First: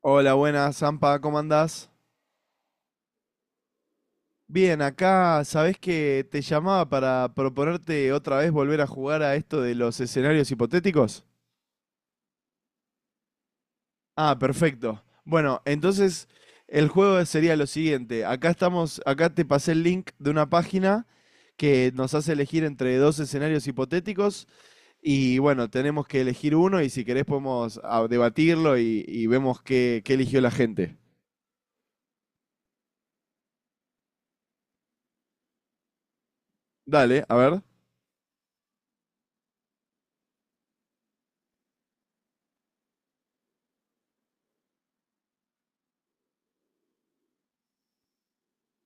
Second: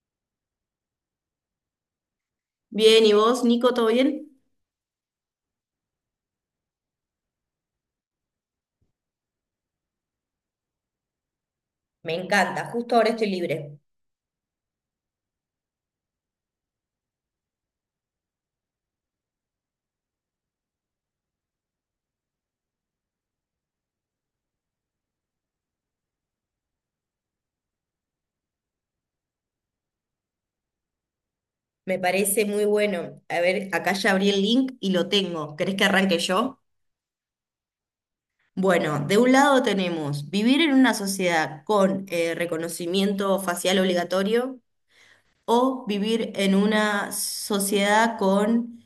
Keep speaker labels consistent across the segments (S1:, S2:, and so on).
S1: Hola, buenas, Zampa, ¿cómo andás?
S2: Bien, ¿y vos, Nico, todo bien?
S1: Bien, acá sabés que te llamaba para proponerte otra vez volver a jugar a esto de los escenarios hipotéticos.
S2: Me encanta, justo ahora estoy libre.
S1: Ah, perfecto. Bueno, entonces el juego sería lo siguiente. Acá estamos, acá te pasé el link de una página que nos hace elegir entre dos escenarios hipotéticos y bueno, tenemos que elegir uno y si querés podemos debatirlo y vemos qué eligió la gente.
S2: Me parece muy bueno. A ver, acá ya abrí el link y lo tengo. ¿Querés que arranque yo?
S1: Dale, a ver.
S2: Bueno, de un lado tenemos vivir en una sociedad con reconocimiento facial obligatorio o vivir en una sociedad con,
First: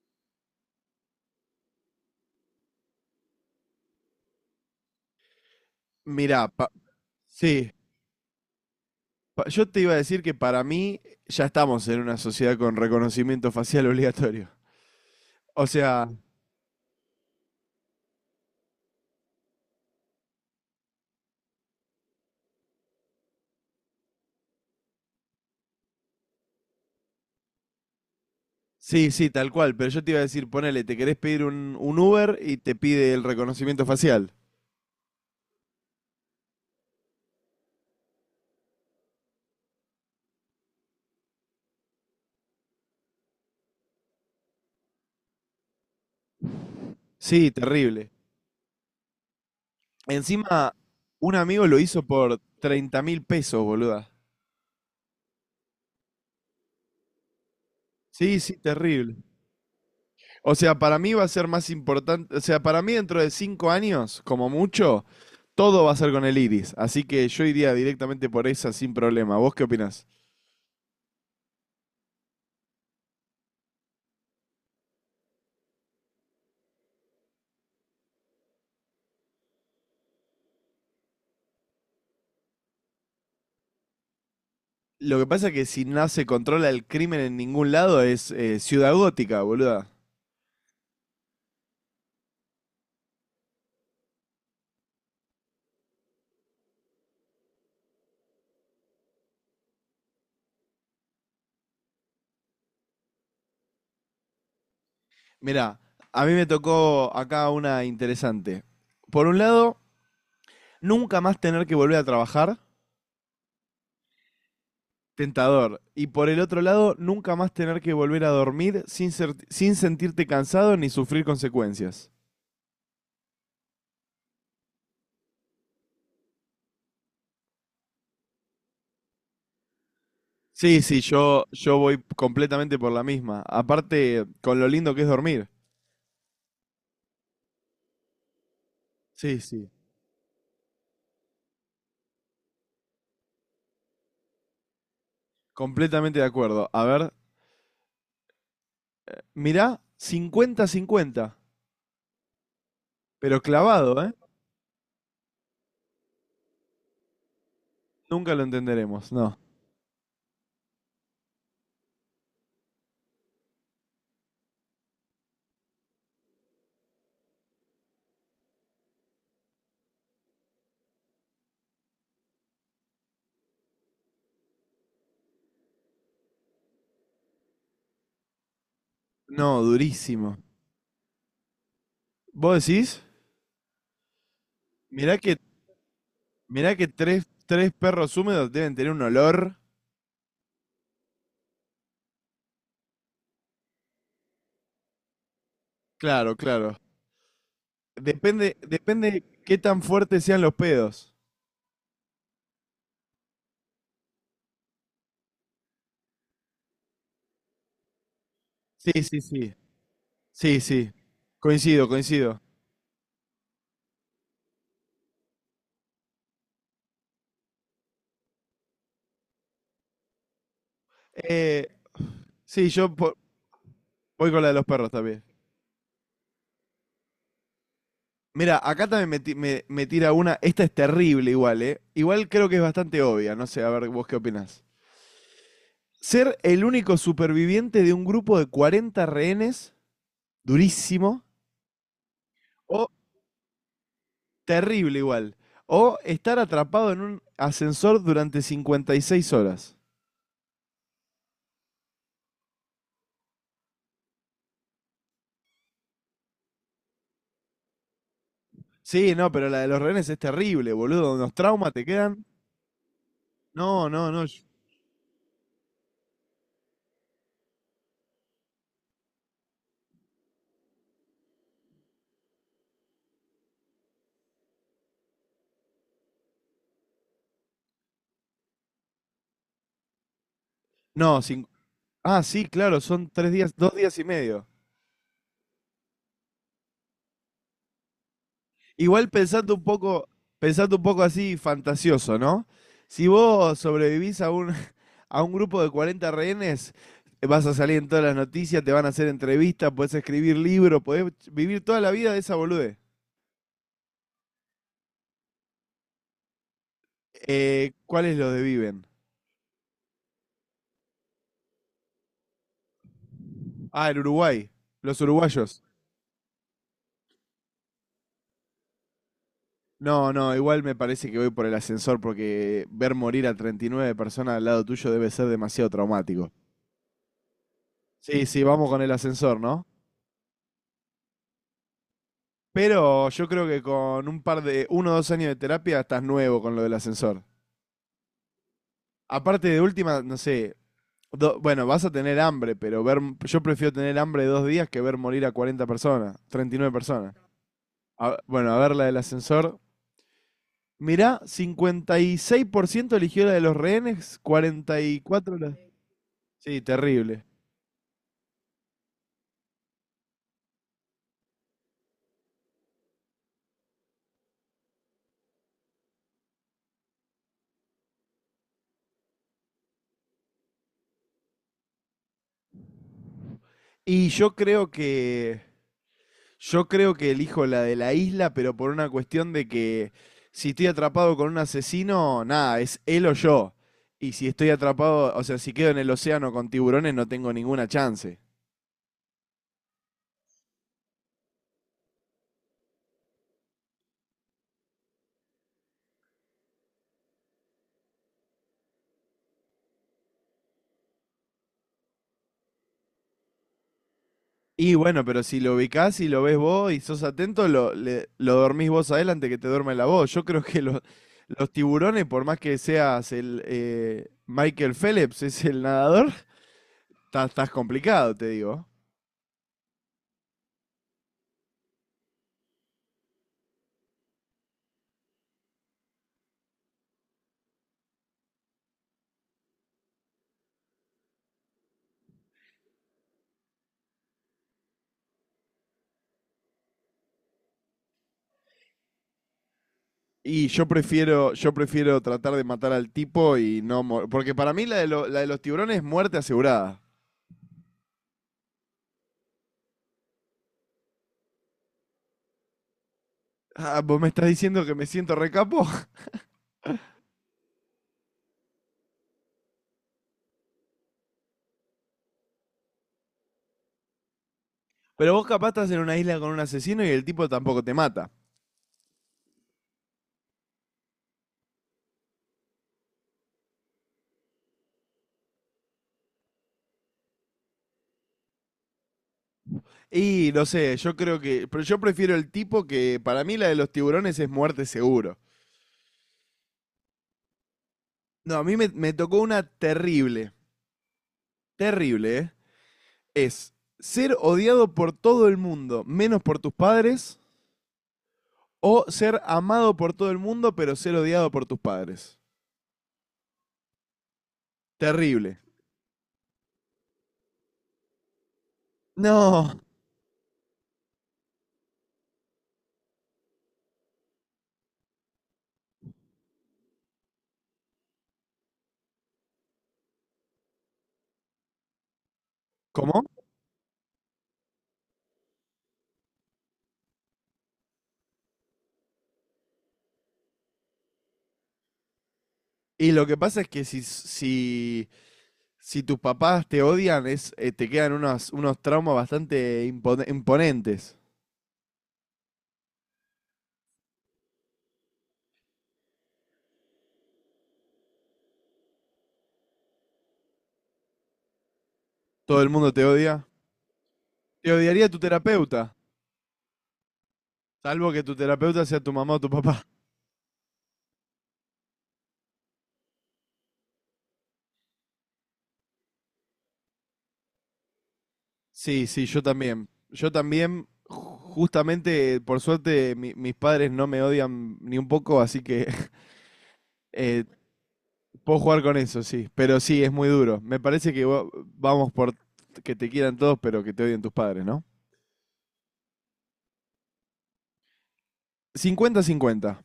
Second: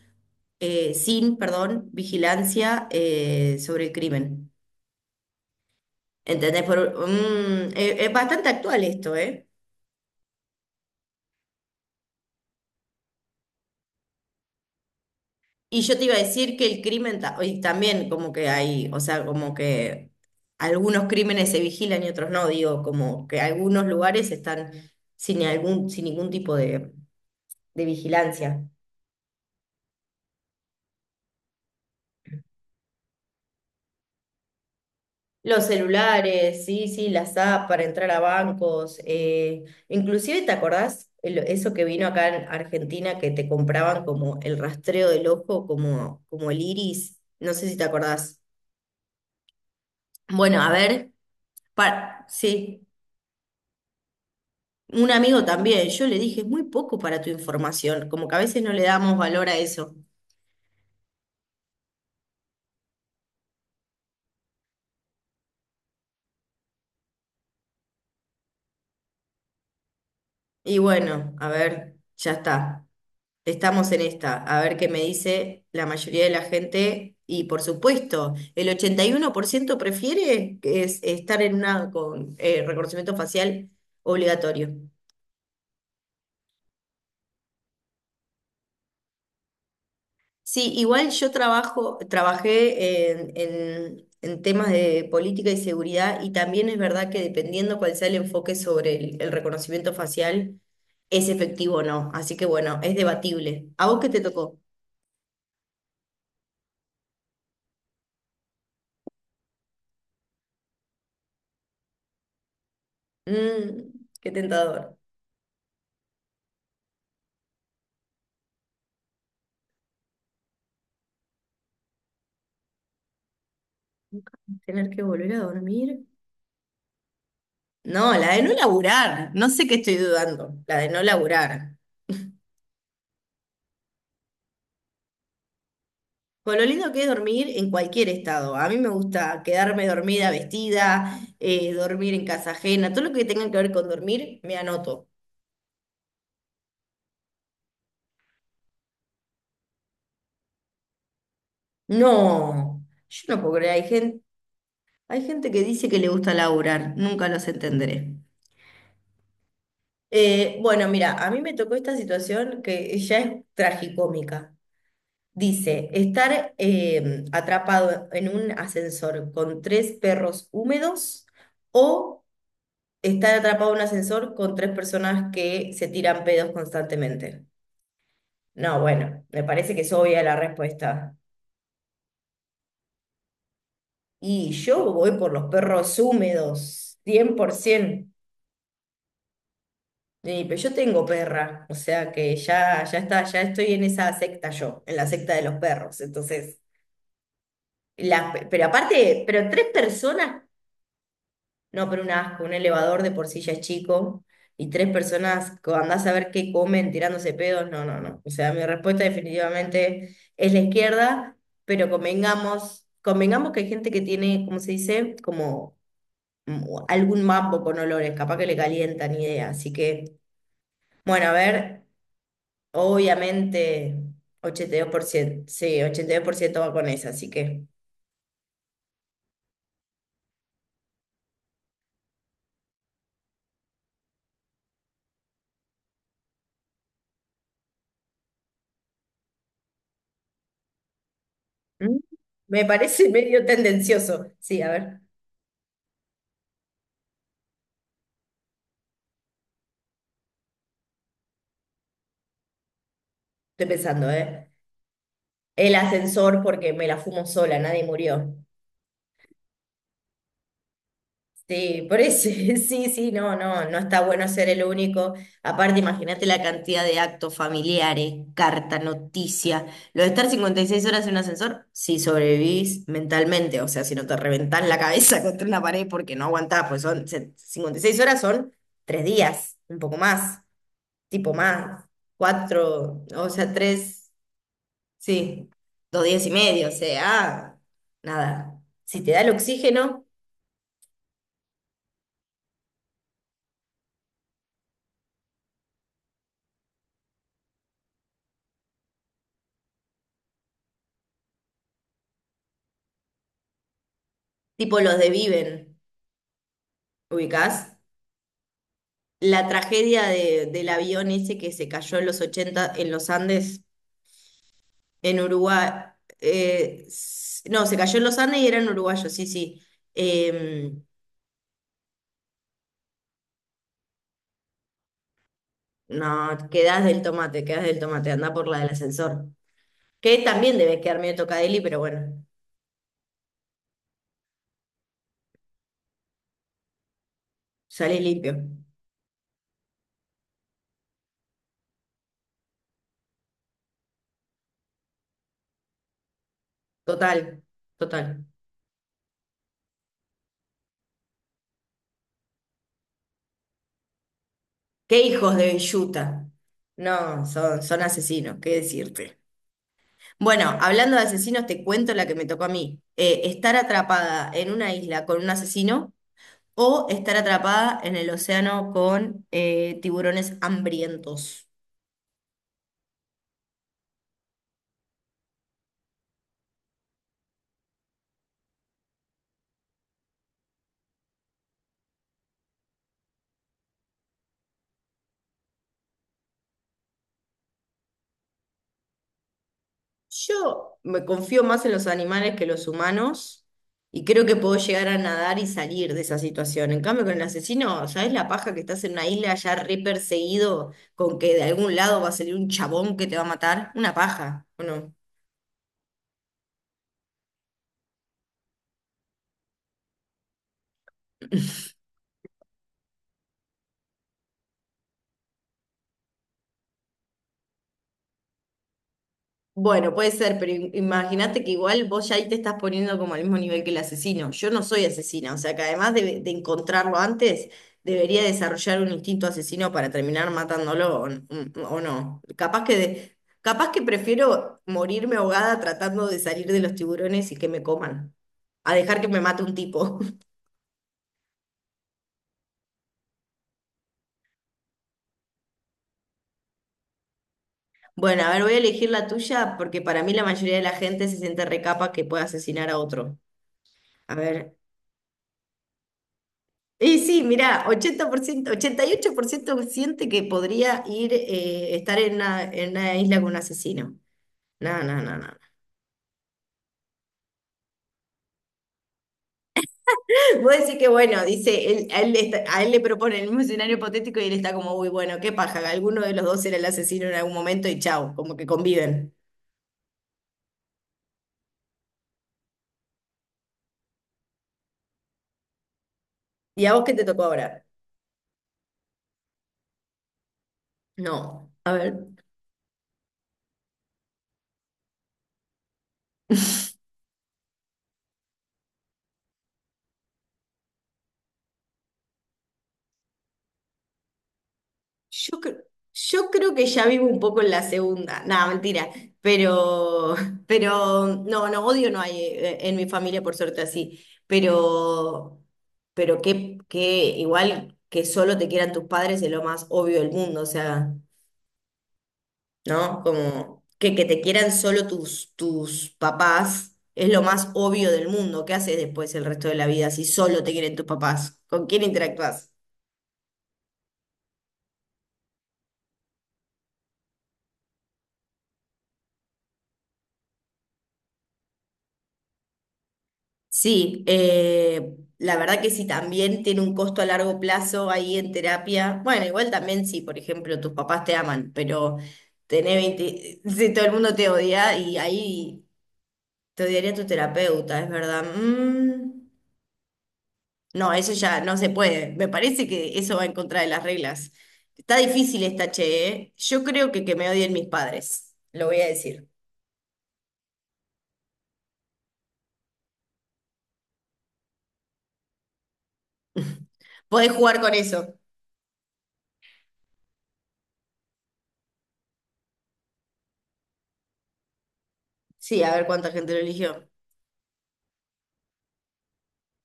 S2: sin, perdón, vigilancia sobre el crimen.
S1: Mira,
S2: ¿Entendés?
S1: sí.
S2: Es bastante actual esto, ¿eh?
S1: Yo te iba a decir que para mí ya estamos en una sociedad con reconocimiento facial obligatorio. O
S2: Y yo te
S1: sea,
S2: iba a decir que el crimen, y también como que hay, o sea, como que algunos crímenes se vigilan y otros no, digo, como que algunos lugares están sin ningún tipo de vigilancia.
S1: sí, sí, tal cual, pero yo te iba a decir, ponele, te querés pedir un Uber y te pide el reconocimiento facial.
S2: Los celulares, sí, sí, las apps para entrar a bancos, inclusive, ¿te acordás eso que vino acá en Argentina que te compraban como el rastreo del ojo, como, como el iris?
S1: Sí,
S2: No sé si te
S1: terrible.
S2: acordás. Bueno, a
S1: Encima,
S2: ver,
S1: un amigo lo hizo
S2: para,
S1: por
S2: sí.
S1: 30.000 pesos, boluda.
S2: Un amigo también, yo le dije, es muy poco para tu información, como que a
S1: Sí, sí,
S2: veces no le
S1: terrible.
S2: damos valor a eso.
S1: O sea, para mí va a ser más importante, o sea, para mí dentro de 5 años, como mucho, todo va a ser con el iris. Así que yo iría directamente por esa sin problema. ¿Vos qué opinás?
S2: Y bueno, a ver, ya está. Estamos en esta, a ver qué me dice la mayoría de la gente. Y por supuesto, el 81% prefiere que es estar en una con reconocimiento facial obligatorio.
S1: Lo que pasa es que si no se controla el crimen en ningún lado es ciudad gótica, boluda.
S2: Sí, igual yo trabajo, trabajé en temas de política y seguridad y también es verdad que dependiendo cuál sea el enfoque sobre el reconocimiento facial, es efectivo o no. Así que bueno, es debatible. ¿A vos qué te tocó?
S1: Mirá, a mí me tocó acá una interesante. Por un lado, nunca más tener que volver a trabajar,
S2: Mm, qué tentador.
S1: tentador. Y por el otro lado, nunca más tener que volver a dormir sin sentirte cansado ni sufrir consecuencias.
S2: ¿Tener que volver a dormir? No, la de no laburar. No sé qué estoy dudando. La
S1: Sí,
S2: de
S1: sí,
S2: no
S1: yo
S2: laburar.
S1: voy completamente por la misma. Aparte, con lo lindo que es dormir.
S2: Con lo lindo que es dormir en cualquier estado. A mí me
S1: Sí,
S2: gusta
S1: sí.
S2: quedarme dormida, vestida, dormir en casa ajena, todo lo que tenga que ver con dormir, me anoto.
S1: Completamente de acuerdo. A ver, mirá, 50-50.
S2: No, yo
S1: Pero
S2: no puedo creer. Hay
S1: clavado, ¿eh?
S2: gente, hay gente que dice que le gusta laburar, nunca los entenderé.
S1: Nunca lo entenderemos, no.
S2: Bueno, mira, a mí me tocó esta situación que ya es tragicómica. Dice, estar atrapado en un ascensor con tres perros húmedos o estar atrapado en un ascensor con tres personas que se tiran pedos constantemente. No, bueno, me
S1: No,
S2: parece que es obvia la
S1: durísimo.
S2: respuesta.
S1: ¿Vos decís?
S2: Y yo voy
S1: Mirá
S2: por
S1: que,
S2: los perros
S1: mirá que
S2: húmedos,
S1: tres
S2: 100%.
S1: perros húmedos deben tener un olor.
S2: Y, pero yo tengo perra, o sea que ya, ya está, ya estoy en esa secta yo, en la secta de los perros.
S1: Claro,
S2: Entonces,
S1: claro. Depende,
S2: pero
S1: depende
S2: aparte, pero
S1: qué
S2: tres
S1: tan fuertes sean
S2: personas.
S1: los pedos.
S2: No, pero un asco, un elevador de por sí ya es chico y tres personas, andás a ver qué comen tirándose pedos, no, no, no. O sea, mi
S1: Sí,
S2: respuesta
S1: sí, sí.
S2: definitivamente es
S1: Sí,
S2: la
S1: sí.
S2: izquierda,
S1: Coincido,
S2: pero
S1: coincido.
S2: convengamos, convengamos que hay gente que tiene, ¿cómo se dice? Como mm, algún mambo con olores, capaz que le calientan idea. Así que, bueno, a
S1: Eh,
S2: ver,
S1: sí, yo
S2: obviamente
S1: voy con la de los
S2: ochenta y dos
S1: perros
S2: por
S1: también.
S2: ciento sí, 82% va con esa, así que
S1: Mira, acá también me tira una. Esta es terrible igual, ¿eh? Igual creo que es bastante obvia. No sé, a ver, vos qué opinás. Ser el único superviviente de un grupo de 40 rehenes, durísimo,
S2: mm, me
S1: o
S2: parece medio tendencioso. Sí, a
S1: terrible
S2: ver,
S1: igual. O estar atrapado en un ascensor durante 56 horas.
S2: estoy pensando, ¿eh? El ascensor porque me la fumo sola, nadie murió.
S1: Sí, no, pero la de los rehenes es terrible, boludo. Unos traumas te
S2: Sí, por
S1: quedan.
S2: eso, sí, sí, no, no, no
S1: No,
S2: está
S1: no, no.
S2: bueno ser el único. Aparte, imagínate la cantidad de actos familiares, carta, noticia. Lo de estar 56 horas en un ascensor, si sobrevivís mentalmente, o sea, si no te reventás la cabeza contra una pared porque no aguantás, pues son 56 horas son 3 días, un poco más,
S1: No,
S2: tipo más,
S1: ah, sí, claro,
S2: cuatro,
S1: son
S2: o
S1: 3 días,
S2: sea,
S1: dos
S2: tres.
S1: días y medio.
S2: Sí, 2 días y medio, o sea, nada. Si
S1: Igual
S2: te da el
S1: pensando un
S2: oxígeno,
S1: poco, pensando un poco así fantasioso, ¿no? Si vos sobrevivís a un grupo de 40 rehenes, vas a salir en todas las noticias, te van a hacer entrevistas, podés escribir libros, podés vivir toda la vida de esa bolude.
S2: tipo los de Viven, ¿ubicás?
S1: ¿Cuáles los de viven?
S2: La tragedia del avión ese que se cayó en los 80 en los Andes,
S1: Ah, el Uruguay, los
S2: en
S1: uruguayos.
S2: Uruguay. No, se cayó en los Andes y eran uruguayos, sí, sí.
S1: No, no, igual me
S2: Em,
S1: parece que voy por el ascensor porque ver morir a 39 personas al lado tuyo debe ser demasiado traumático.
S2: no, quedás del tomate,
S1: Sí,
S2: anda
S1: sí,
S2: por la
S1: vamos
S2: del
S1: con el
S2: ascensor.
S1: ascensor, ¿no?
S2: Que también debes quedar medio tocadeli, pero bueno,
S1: Pero yo creo que con un par de, 1 o 2 años de terapia estás nuevo con lo del ascensor.
S2: sale limpio.
S1: Aparte de última, no sé, bueno, vas a tener hambre, pero ver, yo prefiero tener hambre dos días que ver morir a 40 personas, 39 personas.
S2: Total, total.
S1: Bueno, a ver la del ascensor. Mirá, 56% eligió la de los rehenes,
S2: Qué hijos
S1: 44
S2: de
S1: la...
S2: Villuta.
S1: Sí, terrible.
S2: No, son asesinos, qué decirte. Bueno, hablando de asesinos, te cuento la que me tocó a mí. Estar atrapada en una isla con un asesino o estar atrapada en el océano con tiburones hambrientos.
S1: Y yo creo que... Yo creo que elijo la de la isla, pero por una cuestión de que si estoy atrapado con un asesino, nada, es él o yo. Y si estoy atrapado, o sea, si quedo en el océano con tiburones, no tengo ninguna chance.
S2: Yo me confío más en los animales que los humanos y creo que puedo llegar a nadar y salir de esa situación. En cambio, con el asesino, ¿sabes la paja que estás en una isla ya re perseguido con que de algún lado va a salir un chabón que te va a matar? Una paja, ¿o
S1: Y
S2: no?
S1: bueno, pero si lo ubicás y lo ves vos y sos atento, lo dormís vos a él antes que te duerme la voz. Yo creo que los tiburones, por más que seas el Michael Phelps, es el nadador, estás complicado, te digo.
S2: Bueno, puede ser, pero imagínate que igual vos ya ahí te estás poniendo como al mismo nivel que el asesino. Yo no soy asesina, o sea que además de encontrarlo antes, debería desarrollar un instinto asesino para terminar matándolo o, o no. Capaz que prefiero morirme ahogada tratando de salir de los tiburones y que me coman, a dejar que me mate un tipo.
S1: Y yo prefiero tratar de matar al tipo y no. Porque para mí la de los tiburones es muerte asegurada.
S2: Bueno, a ver, voy a elegir la tuya porque para mí la mayoría de la gente se siente recapa que pueda asesinar a otro.
S1: Ah, vos me
S2: A
S1: estás
S2: ver.
S1: diciendo que me siento recapo.
S2: Y sí, mirá, 88% siente que podría ir, estar en una, isla con un asesino. No, no,
S1: Pero
S2: no,
S1: vos
S2: no.
S1: capaz estás en una isla con un asesino y el tipo tampoco te mata.
S2: Vos decís que bueno, dice, él, a, él está- a él le propone el mismo escenario hipotético y él está como, uy, bueno, qué paja, alguno de los dos era el asesino en algún momento y chao como que conviven.
S1: Y no sé, yo creo que. Pero yo prefiero el tipo que. Para mí, la de los tiburones es muerte seguro.
S2: ¿Y a vos qué te tocó ahora?
S1: No, a mí me tocó una terrible.
S2: No, a ver.
S1: Terrible, ¿eh? Es ser odiado por todo el mundo, menos por tus padres. O ser amado por todo el mundo, pero ser odiado por tus padres. Terrible.
S2: Yo, cre- yo creo que ya vivo un poco en la segunda, nada, mentira,
S1: No.
S2: pero, pero no, no, odio no hay en mi familia, por suerte así, pero, pero que igual que solo te quieran tus padres es lo más obvio del mundo, o sea,
S1: ¿Cómo?
S2: ¿no? Como que te quieran solo tus papás es lo más obvio del mundo, ¿qué haces después el resto de la vida si solo te quieren tus papás? ¿Con quién interactúas?
S1: Y lo que pasa es que si tus papás te odian, te quedan unos traumas bastante imponentes.
S2: Sí, la verdad que si también tiene un costo a largo plazo ahí en terapia, bueno, igual también si, por ejemplo, tus papás te aman, pero
S1: Todo el mundo
S2: tenés
S1: te odia.
S2: 20, si todo el mundo te
S1: Te
S2: odia
S1: odiaría tu
S2: y ahí
S1: terapeuta,
S2: te odiaría tu terapeuta, es
S1: salvo que tu
S2: verdad.
S1: terapeuta sea tu
S2: Mm,
S1: mamá o tu papá.
S2: no, eso ya no se puede. Me parece que eso va en contra de las reglas. Está difícil esta, che, ¿eh? Yo creo que me odien mis padres, lo voy
S1: Sí,
S2: a
S1: sí, yo
S2: decir.
S1: también. Yo también, justamente, por suerte, mis padres no me odian ni un poco, así que eh,
S2: Podés jugar con eso.
S1: puedo jugar con eso, sí. Pero sí, es muy duro. Me parece que vamos por que te quieran todos, pero que te odien tus padres, no.
S2: Sí, a ver cuánta gente lo eligió.
S1: 50, 50-50.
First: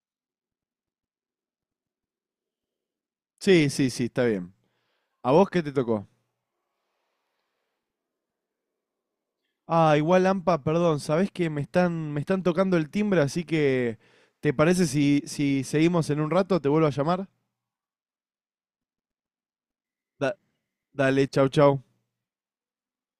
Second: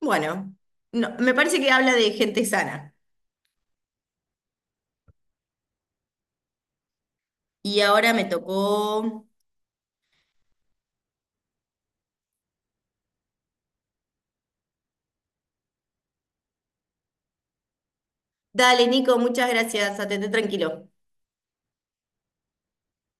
S2: Bueno, no, me parece que habla de gente sana.
S1: Sí, sí, sí, está bien. ¿A vos qué te tocó?
S2: Y ahora me tocó.
S1: Ah, igual Ampa, perdón, sabés que me están tocando el timbre, así que ¿te parece si seguimos en un rato? ¿Te vuelvo a llamar?
S2: Dale, Nico, muchas gracias. Atendé
S1: Da-
S2: tranquilo.
S1: Dale, chau, chau.